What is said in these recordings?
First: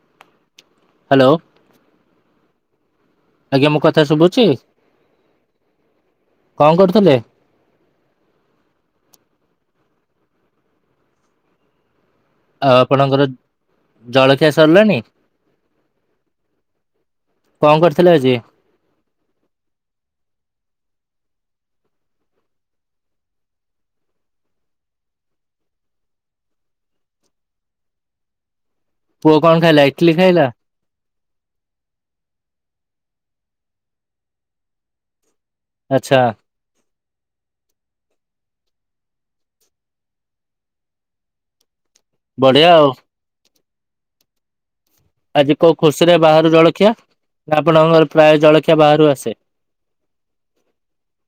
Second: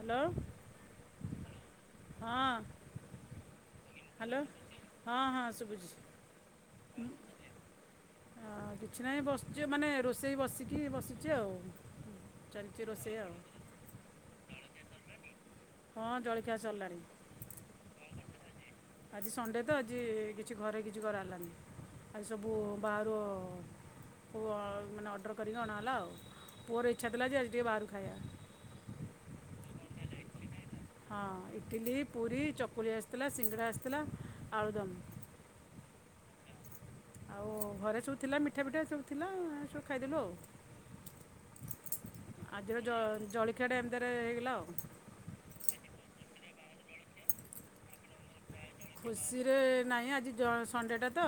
Hello. Hello. ହଁ ଆଜ୍ଞା ମୋ କଥା ହେଲୋ, ଶୁଭୁଛି ହଁ ହଁ ଶୁଭୁଛି। କଣ କରୁଥିଲେ? ହଁ କିଛି ନାହିଁ ବସିଛି ମାନେ ରୋଷେଇ ବସିକି ବସିଛି ଆଉ। ଆଉ ଚାଲିଛି ରୋଷେଇ ଆପଣଙ୍କର ଆଉ ଜଳଖିଆ ସରିଲାଣି? ହଁ ଜଳଖିଆ ସରିଲାଣି। କଣ କରିଥିଲେ ଆଜି ଆଜି ସଣ୍ଡେ ତ ଆଜି କିଛି ଘରେ କିଛି କରାହେଲାନି। ଆଉ ସବୁ ବାହାରୁ ପୁଅ ମାନେ ଅର୍ଡ଼ର କରିକି ଅଣାହେଲା ଆଉ ପୁଅର ଇଚ୍ଛା ଥିଲା ଯେ ଆଜି ଟିକେ ବାହାରୁ ଖାଇଆ। ପୁଅ କଣ ଖାଇଲା ଇଟଲିି ଖାଇଲା। ହଁ ଇଟିଲି, ପୁରୀ, ଚକୁଳି ଆସିଥିଲା, ସିଙ୍ଗଡ଼ା ଆସିଥିଲା, ଆଳୁଦମ୍। ଆଚ୍ଛା। ଆଉ ଘରେ ସବୁ ଥିଲା ମିଠା ପିଠା ସବୁ ଥିଲା ସବୁ ଖାଇଦେଲୁ ଆଉ। ବଢିଆ ଆଜିର ଆଉ ଜ ଜଳଖିଆଟା ଏମତିରେ ହେଇଗଲା ଆଉ। ଆଜି କୋଉ ଖୁସି ରେ ବାହାରୁ ଜଳଖିଆ ନା ଆପଣଙ୍କର ପ୍ରାୟ ଜଳଖ ଖୁସିରେ ନାହିଁ ଆଜି ଜ ସଣ୍ଡେଟା ତ।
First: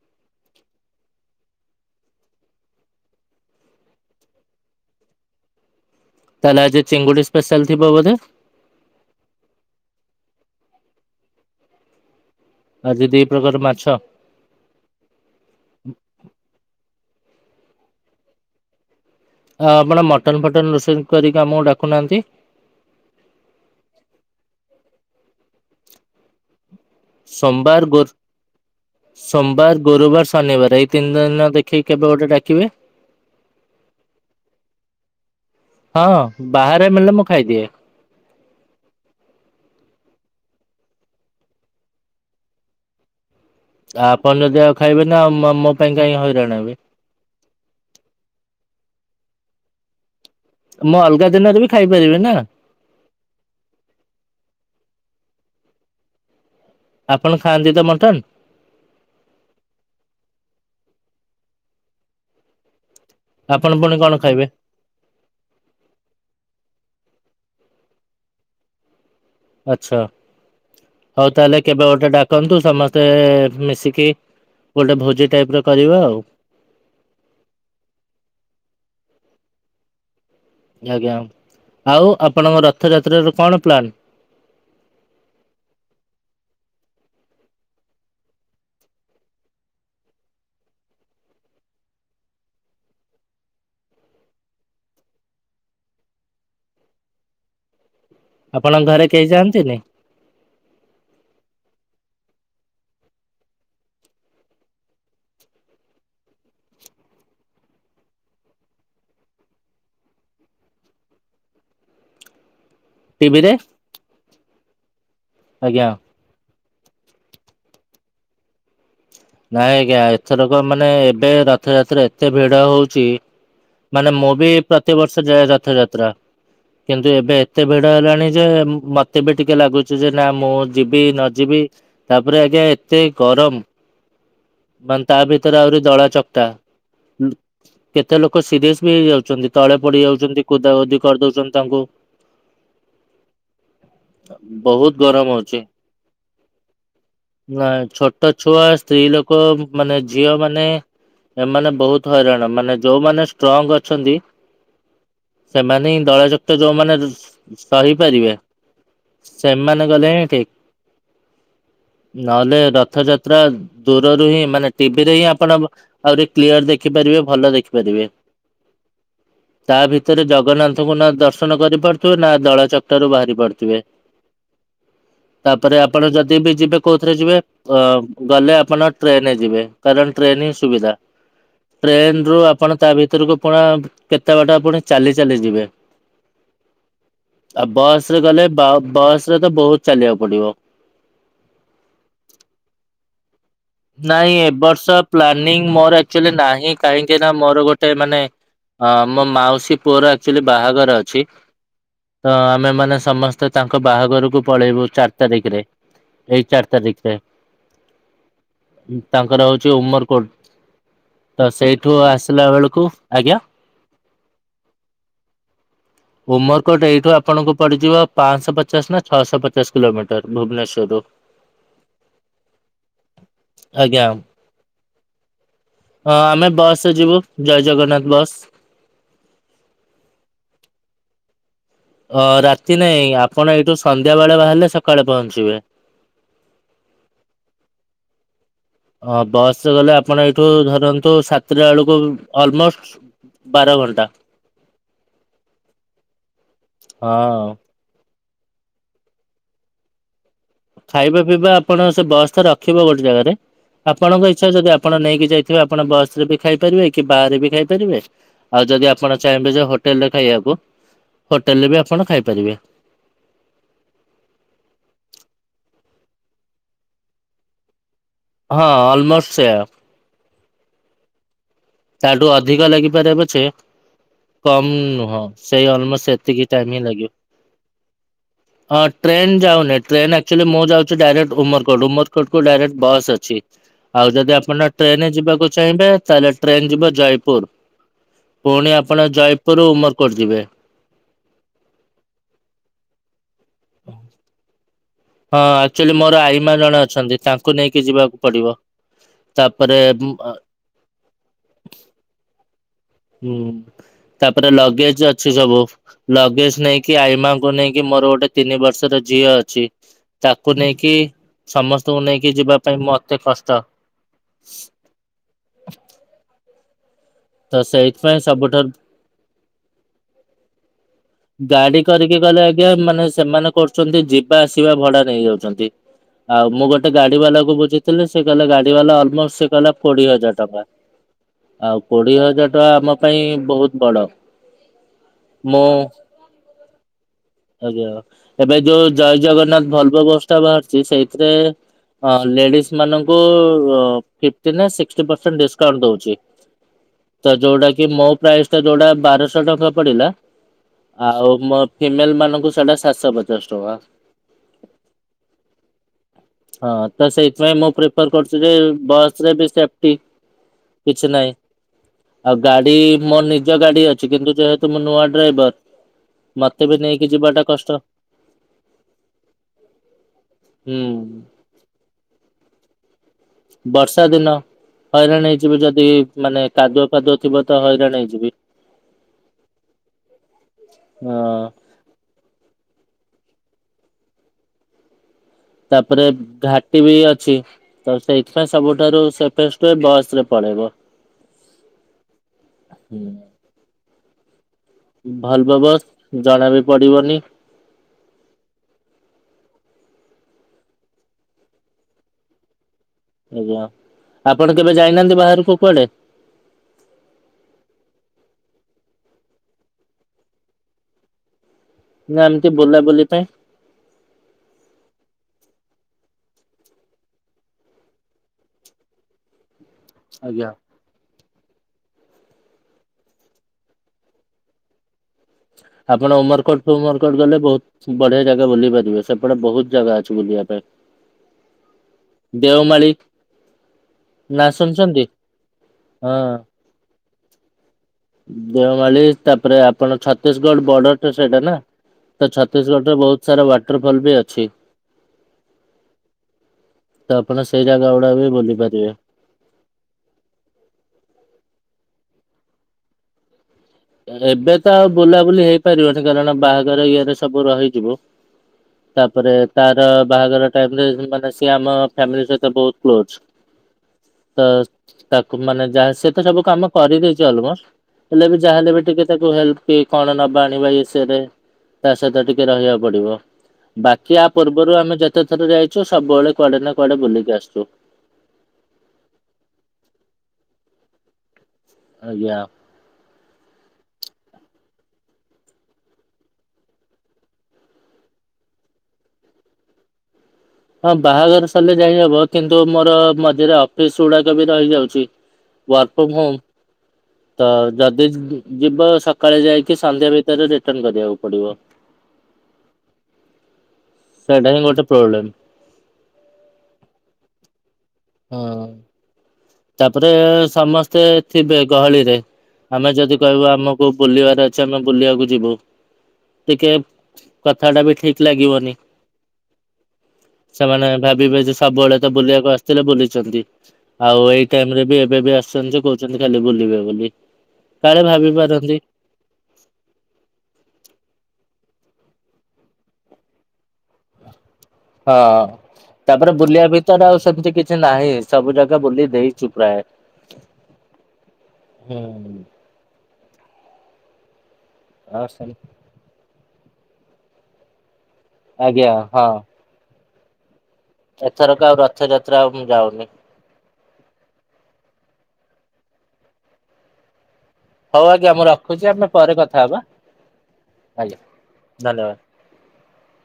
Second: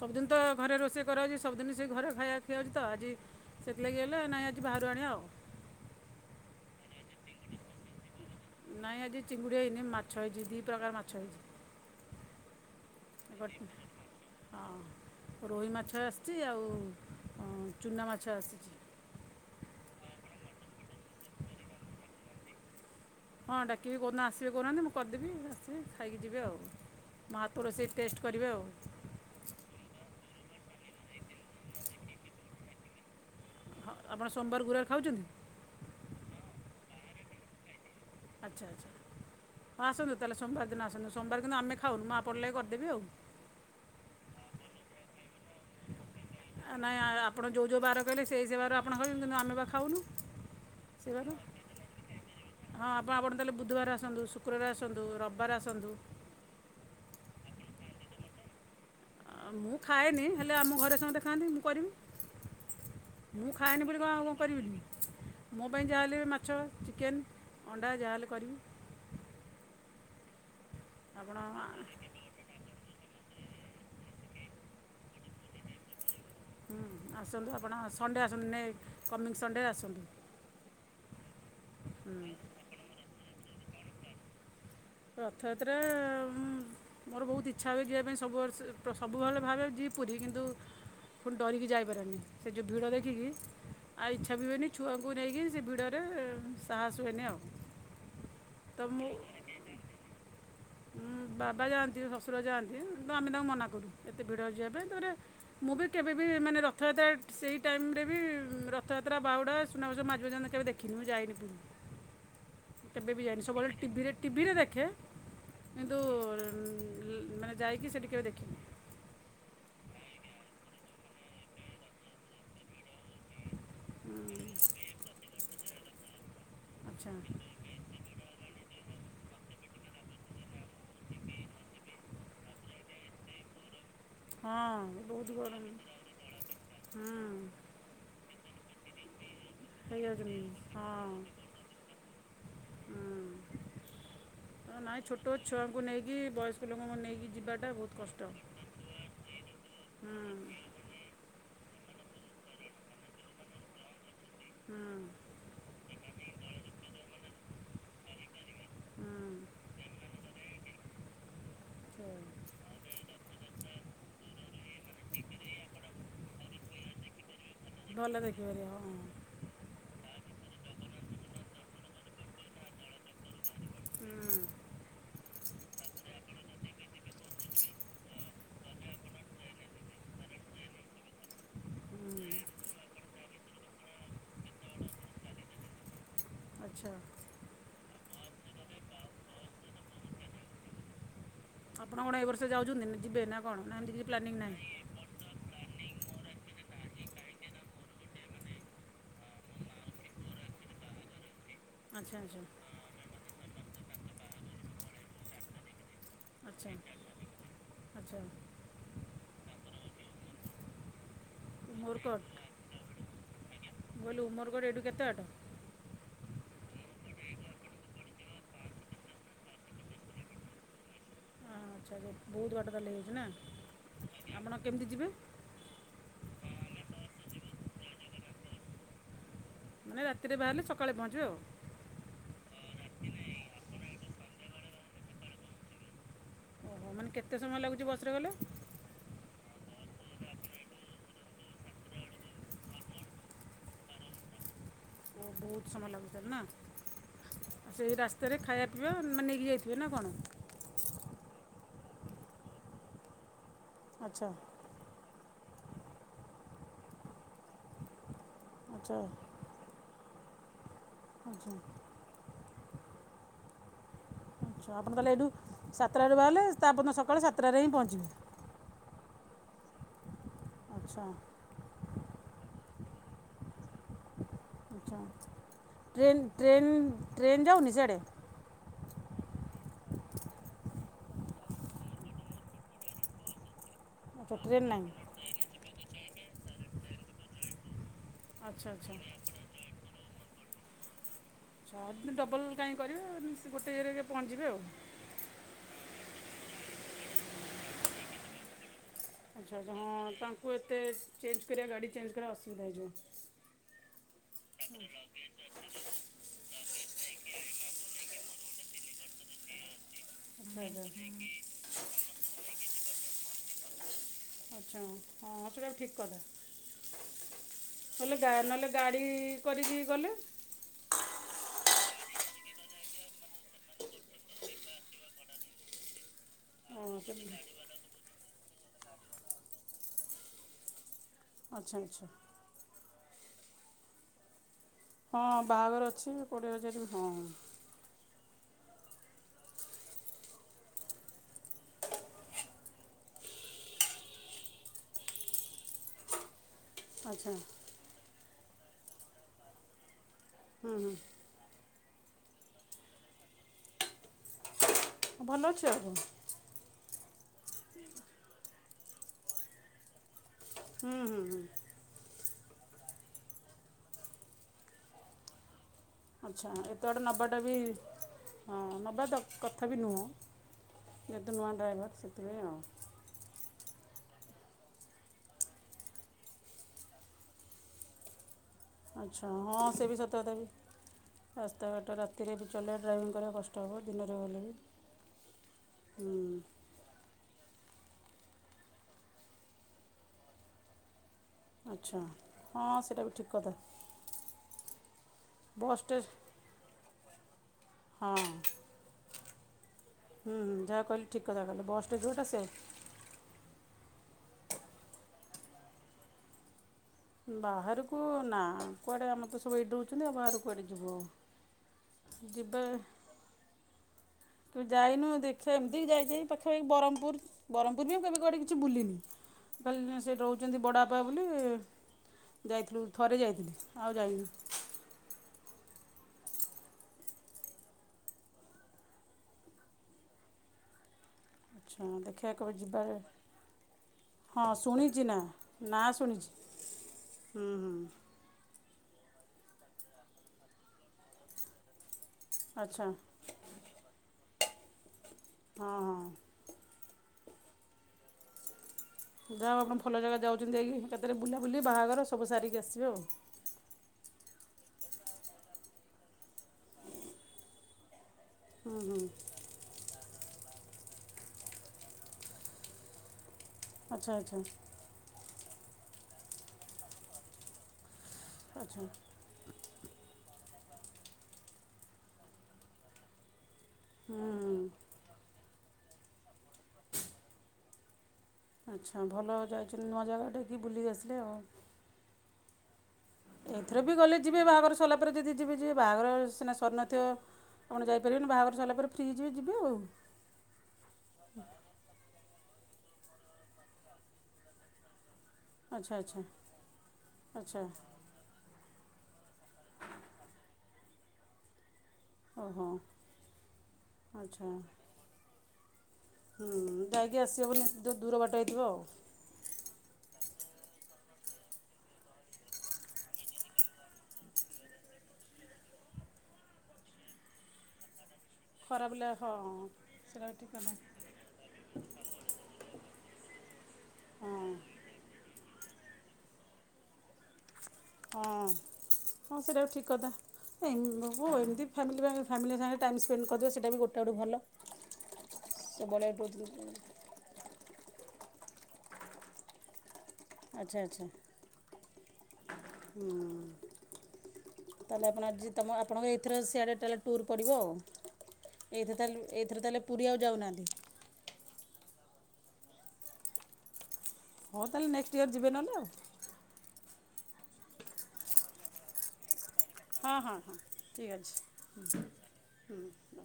ସବୁଦିନ ତ ଘରେ ରୋଷେଇ କରାହଉଛି ସବୁଦିନ ସେ ଘରେ ଖାଇବା ଖିଆହଉଛି ତ ଆଜି ସେଥିଲାଗି ହେଲେ ନାଇଁ ଆଜି ବାହାରୁ ଆଣିବା ଆଉ। ତାହେଲେ ଆଜି ଚିଙ୍ଗୁଡି ସ୍ପେଶାଲ ଥିବ ବଧେ? ନାଇଁ ଆଜି ଚିଙ୍ଗୁଡ଼ି ହେଇନି ମାଛ ହେଇଛି ଦି ପ୍ରକାର ମାଛ ହେଇଛି। ଆଉ ଦି ପ୍ରକାର ଗୋଟେ- ମାଛ? ହଁ ରୋହି ମାଛ ଆସିଛି ଆଉ ଚୁନା ମାଛ ଆସିଛି। ଆଉ ଆପଣ ମଟନ ଫଟନ ରୋଷେଇ କରିକି ଆମକୁ ଡାକୁନାହାନ୍ତି? ହଁ ଡାକିବି କୋଉଦିନ ଆସିବେ କହୁନାହାନ୍ତି ମୁଁ କରିଦେବି ଆସିବେ ଖାଇକି ଯିବେ ଆଉ। ମୋ ହାତ ରୋଷେଇ ସୋମବାର ଗୁ ଟେଷ୍ଟ କରିବେ ଆଉ ସୋମବାର, ଗୁରୁବାର, ଶନିବାର ଏଇ ତିନି ଦିନ ଦେଖିକି କେବେ ଗୋଟେ ଡାକିବେ? ହଁ ଆପଣ ସୋମବାର ଗୁରୁବାର ଖାଉଛନ୍ତି? ହଁ ବାହାରେ ମିଳିଲେ ମୁଁ ଖାଇଦିଏ। ଆଚ୍ଛା ଆଚ୍ଛା ହଁ ଆସନ୍ତୁ ତାହେଲେ ସୋମବାର ଦିନ ଆସନ୍ତୁ ସୋମବାର ଦିନ ଆମେ ଖାଉନୁ ମୁଁ ଆପଣଙ୍କ ଲାଗି କରିଦେବି ଆଉ। ଆପଣ ଯଦି ଆଉ ଖାଇବେନି ଆଉ ମୋ ପାଇଁ କାହିଁ ହଇରାଣ ହେବେ ନାଇଁ ଆପଣ ଯୋଉ ଯୋଉ ବାର କହିଲେ ସେଇ ସେଇ ବାର ଆପଣ ଖାଉଛ କିନ୍ତୁ ଆମେ ବା ଖାଉନୁ। ମୁଁ ସେ ବାର ଅଲଗା ଦିନରେ ବି ଖାଇ ପାରିବି ନା। ହଁ ଆପଣ ଆପଣ ତାହେଲେ ବୁଧବାର ଆସନ୍ତୁ, ଶୁକ୍ରବାର ଆସନ୍ତୁ, ରବିବାର ଆସନ୍ତୁ। ଆପଣ ଖାଆନ୍ତି ତ ମଟନ? ଅ ମୁଁ ଖାଏନି ହେଲେ ଆମ ଘରେ ସମସ୍ତେ ଖାଆନ୍ତି ମୁଁ କରିବି। ମୁଁ ଆପଣ ଖାଏନି ପୁଣି ବୋଲି କଣ ଆଉ ଖାଇବେ? କରିବିନି। ମୋ ପାଇଁ ଯାହାହେଲେବି ମାଛ, ଚିକେନ, ଅଣ୍ଡା ଯାହାହେଲେ କରିବି। ଆଚ୍ଛା ହଉ ଆପଣ ତାହେଲେ ଆ, କେବେ ଗୋଟେ ଡାକନ୍ତୁ ସମସ୍ତେ ତେ ମିଶିକି ଗୋଟେ ଭୋଜି ଟାଇପ ର କରିବା ଆଉ। ହୁଁ ଆସନ୍ତୁ ଆପଣ ସଣ୍ଡେ ଆସନ୍ତୁ ନେ କମିଙ୍ଗ ସଣ୍ଡେ ଆସନ୍ତୁ। ଆଜ୍ଞା ଆଉ ଆପଣଙ୍କର ରଥଯାତ୍ରାର କଣ ପ୍ଲାନ୍? ରଥଯାତ୍ରା ମୁଁ ମୋର ବହୁତ ଇଚ୍ଛା ହୁଏ ଯିବା ପାଇଁ ସବୁବର୍ଷ ସବୁବେଳେ ଭାବେ ଯିବି ପୁରୀ କିନ୍ତୁ ଫୁଣି ଡରିକି ଯାଇପାରେନି ସେ ଯୋଉ ଭିଡ଼ ଦେଖିକି ଆଉ ଇଚ୍ଛା ବି ହୁଏନି ଛୁଆଙ୍କୁ ନେଇକି ସେ ଭିଡ଼ରେ ସାହସ ହୁଏନି ଆଉ। ତ ଆପଣଙ୍କ ମୁଁ ଘରେ କେହି ଯାଆନ୍ତିନି? ଉଁ ବାବା ଯାଆନ୍ତି, ଶ୍ୱଶୁର ଯାଆନ୍ତି ତ ଆମେ ତାଙ୍କୁ ମନା କରୁ ଏତେ ଭିଡ଼ରେ ଯିବା ପାଇଁ ତାପରେ ମୁଁ ବି କେବେ ବିି ମାନେ ରଥଯାତ୍ରା ସେଇ ଟାଇମରେ ବି ରଥଯାତ୍ରା ବାହୁଡ଼ା ସୁନାବେଶ ମୁଁ ଆଜି ପର୍ଯ୍ୟନ୍ତ କେବେ ଦେଖ କି ମୁଁ ଯାଇନି ପୁରୀ। [inaudible] ମୁଁ କେବେ ବି ଯାଇନି ଟିଭିରେ ସବୁବେଳେ ଟିଭିରେ ଟିଭିରେ ଦେଖେ। ଆଜ୍ଞା କିନ୍ତୁ ମାନେ ଯାଇକି ସେଠି କେବେ ଦେଖିନି। ନାଇଁ ଆଜ୍ଞା ଏଥରକ ମାନେ ଏବେ ରଥଯାତ୍ରା ଏତେ ଭିଡ ହଉଚି। ମାନେ ମୁଁ ହୁଁ, ବି ପ୍ରତିବର୍ଷ ଯାଏ ରଥଯାତ୍ରା ଆଚ୍ଛା କିନ୍ତୁ ହଁ ଏବେ ଏତେ ଭିଡ ହେଲାଣି ଯେ ମତେ ବି ଟିକେ ଲାଗୁଚି ଯେ ନା ମୁଁ ଯିବି ନ ଯିବି ତାପରେ ଆଜ୍ଞା ଏତେ ଗରମ। ଏ ମାନେ ତା ବହୁତ ଭିତରେ ଗରମ ଆହୁରି ଦଳା ଚକ୍ଟା ହୁଁ କେତେ ଲୋକ ସିରିଏସ୍ ବି ହେଇଯାଉଚନ୍ତି ତଳେ ପଡି ହେଇଯାଉଛନ୍ତି ଯାଉଚନ୍ତି କୁଦା କୁଦି କରିଦଉଚନ୍ତି ତାଙ୍କୁ। ଉଁ। ବହୁତ ନାଇଁ ଗରମ ଛୋଟ ହଉଛି। ଛୁଆଙ୍କୁ ନେଇକି ବୟସ୍କ ଲୋକଙ୍କୁ ନେଇକି ନା ଯିବାଟା ବହୁତ ଛୋଟ କଷ୍ଟ। ଛୁଆ ସ୍ତ୍ରୀ ଲୋକ ମାନେ ହୁଁ ଝିଅ ମାନେ ଏମାନେ ବହୁତ ହଇରାଣ ମାନେ ଯୋଉମାନେ ଷ୍ଟ୍ରଙ୍ଗ ଅଛନ୍ତି ହୁଁ। ସେମାନେ ହିଁ ଦଳାଚକଟା ଯୋଉମାନେ ସହିପାରିବେ ହୁଁ ସେମାନେ ଗଲେ ହିଁ ଠିକ୍ ସେଇଆ। ନହେଲେ ରଥଯା ତ୍ରା ଦୂରରୁ ହିଁ ମାନେ ଟିଭିରେ ହିଁ ଆପଣ ଆହୁରି କ୍ଲିୟର ଦେଖିପାରିବେ ଭଲ ଦେ ଭଲ ଦେଖିପାରିବେ ହଁ। ତା ଭିତରେ ଜଗନ୍ନାଥଙ୍କୁ ନା ଦର୍ଶନ କରିପାରୁଥୁବେ ନା ଦଳ ଚକଟାରୁୁ ବାହାରି ପାରୁଥିବେ। ହୁଁ। ତାପରେ ଆପଣ ଯଦି ବି ଯିବେ କୋଉଥିରେ ଯିବେ ଅ ଗଲେ ଆପଣ ଟ୍ରେନ ରେ ଯିବେ କାରଣ ଟ୍ରେନ ହିଁ ସୁବିଧା। ଟ୍ରେନ ହୁଁ ରୁ ଆପଣ ତା ଭିତୁରୁକୁ ପୁଣା କେତେ ବାଟ ପୁଣି ଚାଲି ଚାଲି ଯିବେ। ଆଚ୍ଛା। ଆଉ ବସ ରେ ଗଲେ ବ-ବସ ରେ ତ ବହୁତ ଚାଲିବାକୁ ପଡିବ। ଆପଣ କଣ ଏଇ ବର୍ଷ ଯାଉଚନ୍ତି ନା ଯିବେ ନା କଣ ନା ଏମିତି କିଛି ନାଇଁ ପ୍ଲାନିଙ୍ଗ ଏ ନାହିଁ? ବର୍ଷ ପ୍ଲାନିଂ ମୋର ଅକ୍ଚୁଆଲି ନାହିଁ କାହିଁକି ନା ମୋର ଗୋଟେ ମାନେ ଅ ମୋ ମାଉସୀ ପୁଅର ଆକ୍ଚୁଆଲି ବାହାଘର ଅଛି। ଆଚ୍ଛା ତ ଆଚ୍ଛା ଆମେ ମାନେ ସମସ୍ତେ ତାଙ୍କ ବାହାଘରୁକୁ ପଳେଇବୁ ଚାରି ତାରିକରେ। ଆଚ୍ଛା ଆଚ୍ଛା। ତାଙ୍କର ହଉଚି ଉମରକୋଟ ତ ସେଇଠୁ ଉମରକୋଟ ଆସିଲା ବେଳୁକୁ ଆଜ୍ଞା। ମୁଁ କଇଲି ଉମରକୋଟ୍ ଏଇଠୁ କେତେ ବାଟ? ଉମରକୋଟ ଏଇଠୁ ଆପଣଙ୍କୁ ପଡିଯିବ ପାଆଁଶହ ପଚାଶ ନା ଛଅଶହ ପଚାଶ କିଲୋମିଟର ଭୁବନେଶ୍ୱରରୁୁ। ହଁ ଆଚ୍ଛା [unintelligible] ବହୁତ ବାଟ ତାହେଲେ ହେଇଯାଉଚି ଆଜ୍ଞା ନା ଆପଣ କେମିତି ଯିବେ? ଅ ଆମେ ବସରେ ଯିବୁ ଜୟ ଜଗନ୍ନାଥ ବସ୍। ମାନେ ରାତିରେ ବାହାରିଲେ ସକାଳେ ପହଞ୍ଚିବେ ଆଉ। ଅ ରାତି ନାଇଁ ଆପଣ ଏଇଠୁ ସନ୍ଧ୍ୟା ବେଳେ ବାହାରିଲେ ସକାଳେ ପହଞ୍ଚିବେ। ଓହୋ ମାନେ କେତେ ସମୟ ଲାଗୁଚି ବସ୍ ରେ ଗଲେ? ହଁ ବସ ରେ ଗଲେ ଆପଣ ଏଇଠୁ ଧରନ୍ତୁ ସାତଟା ବେଳୁକୁ ଅଲମୋଷ୍ଟ ବାର ଘଣ୍ଟା। ଓ ବହୁତ ସମୟ ଲାଗୁଚି ତାହାଲେ ନା। ହଁ ଆଉ ସେଇ ରାସ୍ତାରେ ଖାଇବା ପିଇବା ମାନେ ନେଇକି ଯାଇଥିବେ ନା କଣ? ଖାଇବା ପିଇବା ଆପଣ ସେଇ ବସ୍ ତ ରଖିବ ଗୋଟେ ଜାଗାରେ ଆଚ୍ଛା ଆପଣଙ୍କ ଇଚ୍ଛା ଯଦି ଆ ଆପଣ ନେଇକି ଯାଇଥିବେ ଆପଣ ବସ୍ ରେ ବି ଖାଇପାରିବେ କି ବାଆରେ ବି ଖାଇପାରିବେ। ଆଉ ଯଦି ଆଚ୍ଛା ଆପଣ ଚାହିଁବେ ଯେ ହୋଟେଲରେ ଖାଇବାକୁ ଆଚ୍ଛା ହୋଟେଲ ରେ ବି ଆପଣ ଖାଇପାରିବେ। ଆଚ୍ଛା ଆପଣ ତାହେଲେ ଏଠୁ ସାତଟାରୁ ବାହାରିଲେ ତାପର ଦିନ ସକାଳେ ସାତଟାରେ ହିଁ ପହଞ୍ଚିବେ। ହଁ ଆଲମୋଷ୍ଟ ସେଇଆ। ଆଚ୍ଛା। ତାଠୁ ଅଧିକ ଲାଗିପାରେ ପଛେ କମ୍ ଆଚ୍ଛା ନୁହଁ ସେଇ ଅଲମୋଷ୍ଟ ଟ୍ରେନ୍ ସେତିକି ଟ୍ରେନ୍ ଟାଇମ ହିଁ ଲାଗିବ। ଟ୍ରେନ୍ ଯାଉନି ସିଆଡ଼େ ହ ଟ୍ରେନ୍ ଯାଉନେଇଁ ଟ୍ରେନ ଆକ୍ଚୁଆଲି ମୁଁ ଯାଉଚି ଡାଇରେକ୍ଟ ଉମରକୋଟ ଉମରକୋଟ କୁ ଡାଇରେକ୍ଟ ବସ୍ ଅଛି। ଆଉ ଯଦି ଆଚ୍ଛା ଟ୍ରେନ୍ ଆପଣ ନାହିଁ ଟ୍ରେନରେ ଯିବାକୁ ଚାହିଁବେ ତାହେଲେ ଟ୍ରେନ ଯିବ ଜୟପୁର। ଆଚ୍ଛା ପୁଣି ଆଚ୍ଛା ଆପଣ ଜୟପୁରରୁ ଉମରକୋଟ ଯିବେ। ହଁ ପୁଣି ଡବଲ୍ କାହିଁ କରିବେ ଗୋଟେ ଇଏରେ ପହଞ୍ଚିବେ ଆଉ। ହଁ ଆକ୍ଚୁଆଲି ମୋର ଆଇମା ଜଣେ ଅଛନ୍ତି ତାଙ୍କୁ ନେଇକି ଯିବାକୁ ପଡିବ। ଆଚ୍ଛା ଆଛା ତାପରେ ହଁ ତାଙ୍କୁ ଏତେ ଚେଞ୍ଜ କରିବା ଗାଡ଼ି ଚେଞ୍ଜ କରିବା ଅସୁବିଧା ହେଇଯିବ। ହୁଁ ତାପରେ ଲଗେଜ ଅଛି ସବୁ ଲଗେଜ ନେଇକି ଆଇମାଙ୍କୁ ନେଇକି ମୋର ଗୋଟେ ତିନି ବର୍ଷର ଝିଅ ଅଛି ତାକୁ ଆଚ୍ଛା ନେଇକି ସମସ୍ ତ ନେଇକି ଯିବା ପାଇଁ ମତେ କଷ୍ଟ ଆଛା ହଁ ସେଟା ବି ଠିକ କଥା ତ ନଲେ ସେଇଥିପାଇଁ ସବୁଠାରୁ ନହଲେ ଗା ଇ କରିକି ଗଲେ। ଗାଡି କରିକି ଗଲେ ଆଜ୍ଞା ମାନେ ସେମାନେ କରୁଛନ୍ତି ଯିବା ଆସିବା ଭଡା ନେଇଇଯାଉଛନ୍ତି। ଆଉ ମୁଁ ଗୋଟେ ହଁ ସେ ଗାଡି ବାଲା କ ବୁଝିଥିଲି ସେ କହିଲ ଗାଡି ବାଲା ଅଲମୋଷ୍ଟ ସେ କହଲା କୋଡିଏ ହଜାର ଟଙ୍କା। ଆଚ୍ଛା ଆଉ ଆଚ୍ଛା କୋଡିଏ ହଜାର ଟଙ୍କା ଆମ ପାଇଁ ବହୁତ ବଡ। ହଁ ମୁଁ ବାହାଘର ଅଛି କୋଡ଼ିଏ ହଜାର ବି ହଁ। ଆଜ୍ଞା ଏବେ ଯୋଉ ଜୟ ଜଗନ୍ନାଥ ଭଲବ ବସଟା ବାହାରିଛି ସେଇଥିରେ ହଁ ଲେଡିଜ ମାନଙ୍କୁ ଫିଫ୍ଟ ନାଁ ସିଷ୍ଟ ପରସେଣ୍ଟ ଡ଼ିସକାଉଣ୍ଟ ଦଉଛି। ଆଚ୍ଛା ତ ଯୋଉଟା କି ମୋ ପ୍ରାଇସ ଟା ଯୋଉଟା ବାରଶହ ଟଙ୍କା ପଡିଲା ହୁଁ ହୁଁ ଆଉ ମୋ ଫିମେଲ ମାନଙ୍କୁ ସେଟା ସାତଶହ ପଚାଶ ଟଙ୍କା। ଭଲ ଅଛି ଆଉ। ହଁ ତ ସେଇଥିପାଇଁ ମୁଁ ପ୍ରିପର କରୁଛି ଯେ ବସରେ ବି ସେପ୍ଟି। ହୁଁ କିଛି ହୁଁ ନାଇଁ। ହୁଁ ଆଉ ଗାଡି ମୋ ନିଜ ଗାଡି ଅଛି କିନ୍ତୁ ଯେହେତୁ ମୁଁ ନୂଆ ଡ୍ରାଇଭର ଆଚ୍ଛା ମତେ ଏତେ ବି ବାଟ ନେଇକି ନବାଟା ଯିବାଟା ବି କଷ୍ଟ ହଁ ନବା ଦ କଥା ବି ନୁହଁ। ହୁଁ। ସେତ ନୂଆ ଡ୍ରାଇଭର୍ ସେଥିପାଇଁ ଆଉ। ବର୍ଷା ଦିନ। ହଇରାଣ ହେଇଯିବେ ଯଦି ମାନେ କାଦୁଅ ଫାଦୁଅ ଥିବ ତ ହଇରାଣ ହେଇଯିବି। ଆଚ୍ଛା ହଁ ସେ ବି ସତ କଥା ବି ହଁ ରାସ୍ତାଘାଟ ରା ରାତିରେ ବି ଚଲେଇବା ଡ୍ରାଇଭିଂ କରିବା କଷ୍ଟ ହବ ଦିନରେ ଗଲେ ବି ତାପରେ ହୁଁ ଘା ଘାଟି ବି ଅଛି ତ ସେଇଥିପାଇଁ ସବୁଠାରୁ ସେପେଷ୍ଟେ ବସରେ ପଳେଇବ। ଆଚ୍ଛା ହଁ ସେଟା ବି ଠିକ୍ କଥା। ଭଲବ ବସ୍ଟେ ଵସ ଜଣା ବି ପଡିବନି। ହଁ ଅଁ। ହୁଁ ଯାହା କହିଲେ ଠିକ କଥା କହିଲେ ବସ୍ଟା ଯଉଟା ସେଭ। ଆଜ୍ଞା ଆପଣ କେବେ ଯାଇନାହାଁନ୍ତି ବାହାରକୁ କୁଆଡେ? ବାହାରକୁ ନା କୁଆଡ଼େ ଆମର ତ ସବୁ ଏଇଠି ରଉଛନ୍ତି ଆଉ ବାହାରକୁ କୁଆଡ଼େ ଯିବୁ ଆଉ। ନା ଏମିତି ଯିବା। ବୁଲାବୁଲି ପାଇଁ? ତୁ ଯାଇନୁ ଦେଖିବା ଏମିତିି ଯାଇଛି ପାଖାପାଖି ବ୍ରହମପୁର। ବ୍ରହ୍ମପୁରଜେ ମୁଁ କେବେ କୁଆଡ଼େ କିଛି ବୁଲିନି କାଲି ସେ ଆଜ୍ଞା। ରହୁଛନ୍ତି ବଡ଼ାପା ବୋଲି। ଯାଇଥିଲୁ ଥରେ ଯାଇଥିଲି ଆଉ ଯାଇନୁ। ଆପଣ ଉମରକୋଟ ଫୁମରକୋଟ ଗଲେ ବହୁତ ବଢିଆ ଜାଗା ବୁଲି ପାରିବେ ସେପଟେ ବହୁତ ଜାଗା ଅଛି ବୁଲିବା ପାଇଁ। ଆଚ୍ଛା ଦେଖିବା କେବେ ଯିବା ଦେଓମାଳି ନା ହଁ ଶୁଣିଛନ୍ତି ଶୁଣିଛି ନା ନା ହଁ। ଶୁଣିଛି ହୁଁ ହୁଁ। ଦେଓମାଳି ତାପରେ ଆପଣ ଛତିଶଗଡ ବର୍ଡର ଟା ସେଇଟା ନା। ତ ଆଚ୍ଛା ଛତିଶଗଡ଼ରେ ବହୁତ ସାରା ୱାଟରଫଲ ବି ଅଛି। ହଁ ହଁ। ତ ଆପଣ ସେଇ ଜାଗା ଗୁଡାକ ବି ବୁଲି ପାରିବେ। ଯାହାଉ ଆପଣ ଭଲ ଜାଗା ଯାଉଛନ୍ତି ଯାଇକିରି ଏକାଥରେ ବୁଲାବୁଲି ବାହାଘର ସବୁ ସାରିକି ଆସିବେ ଆଉ। ଏବେ ତ ଆଉ ବୁଲାବୁଲି ହେଇପାରିବନି କାରଣ ବାହାଘର ଇଏରେ ସବୁ ରହିଯିବ। ହୁଁ ହୁଁ ତାପରେ ତାର ବାହାଘର ଟାଇମରେ ମାନେ ସିଏ ଆମ ଫ୍ୟାମିଲି ସହିତ ବହୁତ କ୍ଲୋଜ। ଆଚ୍ଛା ଆଚ୍ଛା ତ ତାକୁ ମାନେ ଯାହା ସେ ତ ସବୁ କାମ କରିଦେଇଚି ଅଲମୋଷ୍ଟ। ହେଲେ ବି ଯାହା ହେଲେ ଆଚ୍ଛା ବି ଟିକେ ତା ହେଲ୍ପ କି କଣ ନବା ଆଣିବା ଇଏ ସିଏ ରେ ତା ସହିତ ଟିକେ ରହିବାକୁ ପଡିବ। ବାକି ଆ ହୁଁ ପୂର୍ବରୁ ଆମେ ଯେତେ ଥର ଯାଇଚୁ, ସବୁବେଳେ କୁଆଡେ ନା କୁଆଡେ ବୁଲିକି ଆସିଚୁ। ଆଚ୍ଛା ଭଲ ଯାଇଚନ୍ତି ନୂଆ ଜାଗାଟେକି ବୁଲିକି ଆସିଲେ ଆଉ। ଆଜ୍ଞା। ଏଥିର ବି ଗଲେ ଯିବେ ବାହାଘର ସରିଲା ପରେ ଯଦି ଯିବେ ଯିବେ। ବାହାଘର ସିନା ସରିନଥିବ ଆପଣ ଯାଇପାରିବେନି। ବାହାଘର ସରିଲା ପରେ ଫ୍ରି ହେଇଯିବେ ଯିବେ ଆଉ। ହଁ ବାହାଘର ସରିଲେ ଯାଇହବ। କିନ୍ତୁ ମୋର ମଝିରେ ଅଫିସ ଗୁଡାକ ବି ରହିଯାଉଚି। ଆଚ୍ଛା ୱାର୍କ ଫ୍ରମ ଆଚ୍ଛା ହମ। ତ ଆଚ୍ଛା ଯଦି ଯିବ ସକାଳେ ଯାଇକି ସନ୍ଧ୍ୟା ଭିତରେ ରିଟର୍ଣ କରିବାକୁ ପଡିବ। ଓହୋ। ଆଚ୍ଛା। ସେଇଟା ହିଁ ଗୋଟେ ପ୍ରୋ୍ବଲେମ୍। ହୁଁ ଯାଇକି ଆସି ହବନି ଯେଉ ଦୂର ବାଟ ହେଇଥିବ ହଁ। ଆଉ। ତାପରେ ସମସ୍ତେ ଥିବେ ଗହଳିରେ। ଆମେ ଯଦି କହିବା ଆମକୁ ବୁଲିବାର ଅଛି ଆମେ ବୁଲିବାକୁ ଯିବୁ ଟିକେ କଥା ଟା ବି ଠିକ ଲାଗିବନି। ଖରାପ ଲେ ହଁ ସେଇଟା ବି ଠିକ୍ କଥା ସେମାନେ ଭାବିବେ ଯେ ସବୁବେଳେ ତ ବୁଲିବାକୁ ଆସିଥିଲେ ବୁଲିଚନ୍ତି। ଆଉ ଏଇ ଟାଇମ ରେ ବି ଏବେ ବି ଆସିଚନ୍ତି ଯେ କହୁଚନ୍ତି ଖାଲି ବୁଲିବେ ବୋଲି। କାଳେ ହଁ। ଭାବି ପାରନ୍ତି। ହଁ ସେଟା ଭି ଠିକ୍ କଥା। ଏ ହଉ ଏମିତି ଫ୍ୟାମିଲି ପାଇଁ ଫ୍ୟାମିଲି ସାଙ୍ଗେ ଟାଇମ୍ ସ୍ପେଣ୍ଡ କରିଦେ ସେଇଟା ବି ଗୋଟେ ଆଡ଼ୁ ଭଲ। ହଁ। ସବୁବେଳେ ତାପରେ ବୁଲିବା ବି ତର ଆଉ ସେମିତି କିଛି ନାହିଁ। ସବୁ ଜାଗା ବୁଲି ଦେଇଚୁ ପ୍ରାଏ। ଆଚ୍ଛା ଆଚ୍ଛା। ହୁଁ। ହୁଁ। ତାହେଲେ ଆଉ ଆପଣ ସେ ଆଜି ତମ ଆପଣଙ୍କ ଏଥର ସିଆଡ଼େ ତାହେଲେ ଟୁୁର ପଡ଼ିବ ଆଉ। ଆଜ୍ଞା ଏଥିରେ ତାଲେ ହଁ। ଏଇଥର ତା ହେଲେ ପୁରୀ ଆଉ ଯାଉନାହାଁନ୍ତି? ଏଥରକ ଆଉ ରଥଯାତ୍ରା ଆଉ ମୁଁ ଯାଉନି। ହ ତାହାଲେ ନେକସଟ ଇୟର ଯିବେନହେଲେ ଆଉ। ହଉ ଆଜ୍ଞା ମୁଁ ରଖୁଚି। ଆମେ ପରେ କଥା ହେବା। ହଁ ହଁ ହଁ ଆଜ୍ଞା ଧନ୍ୟବାଦ। ହୁଁ।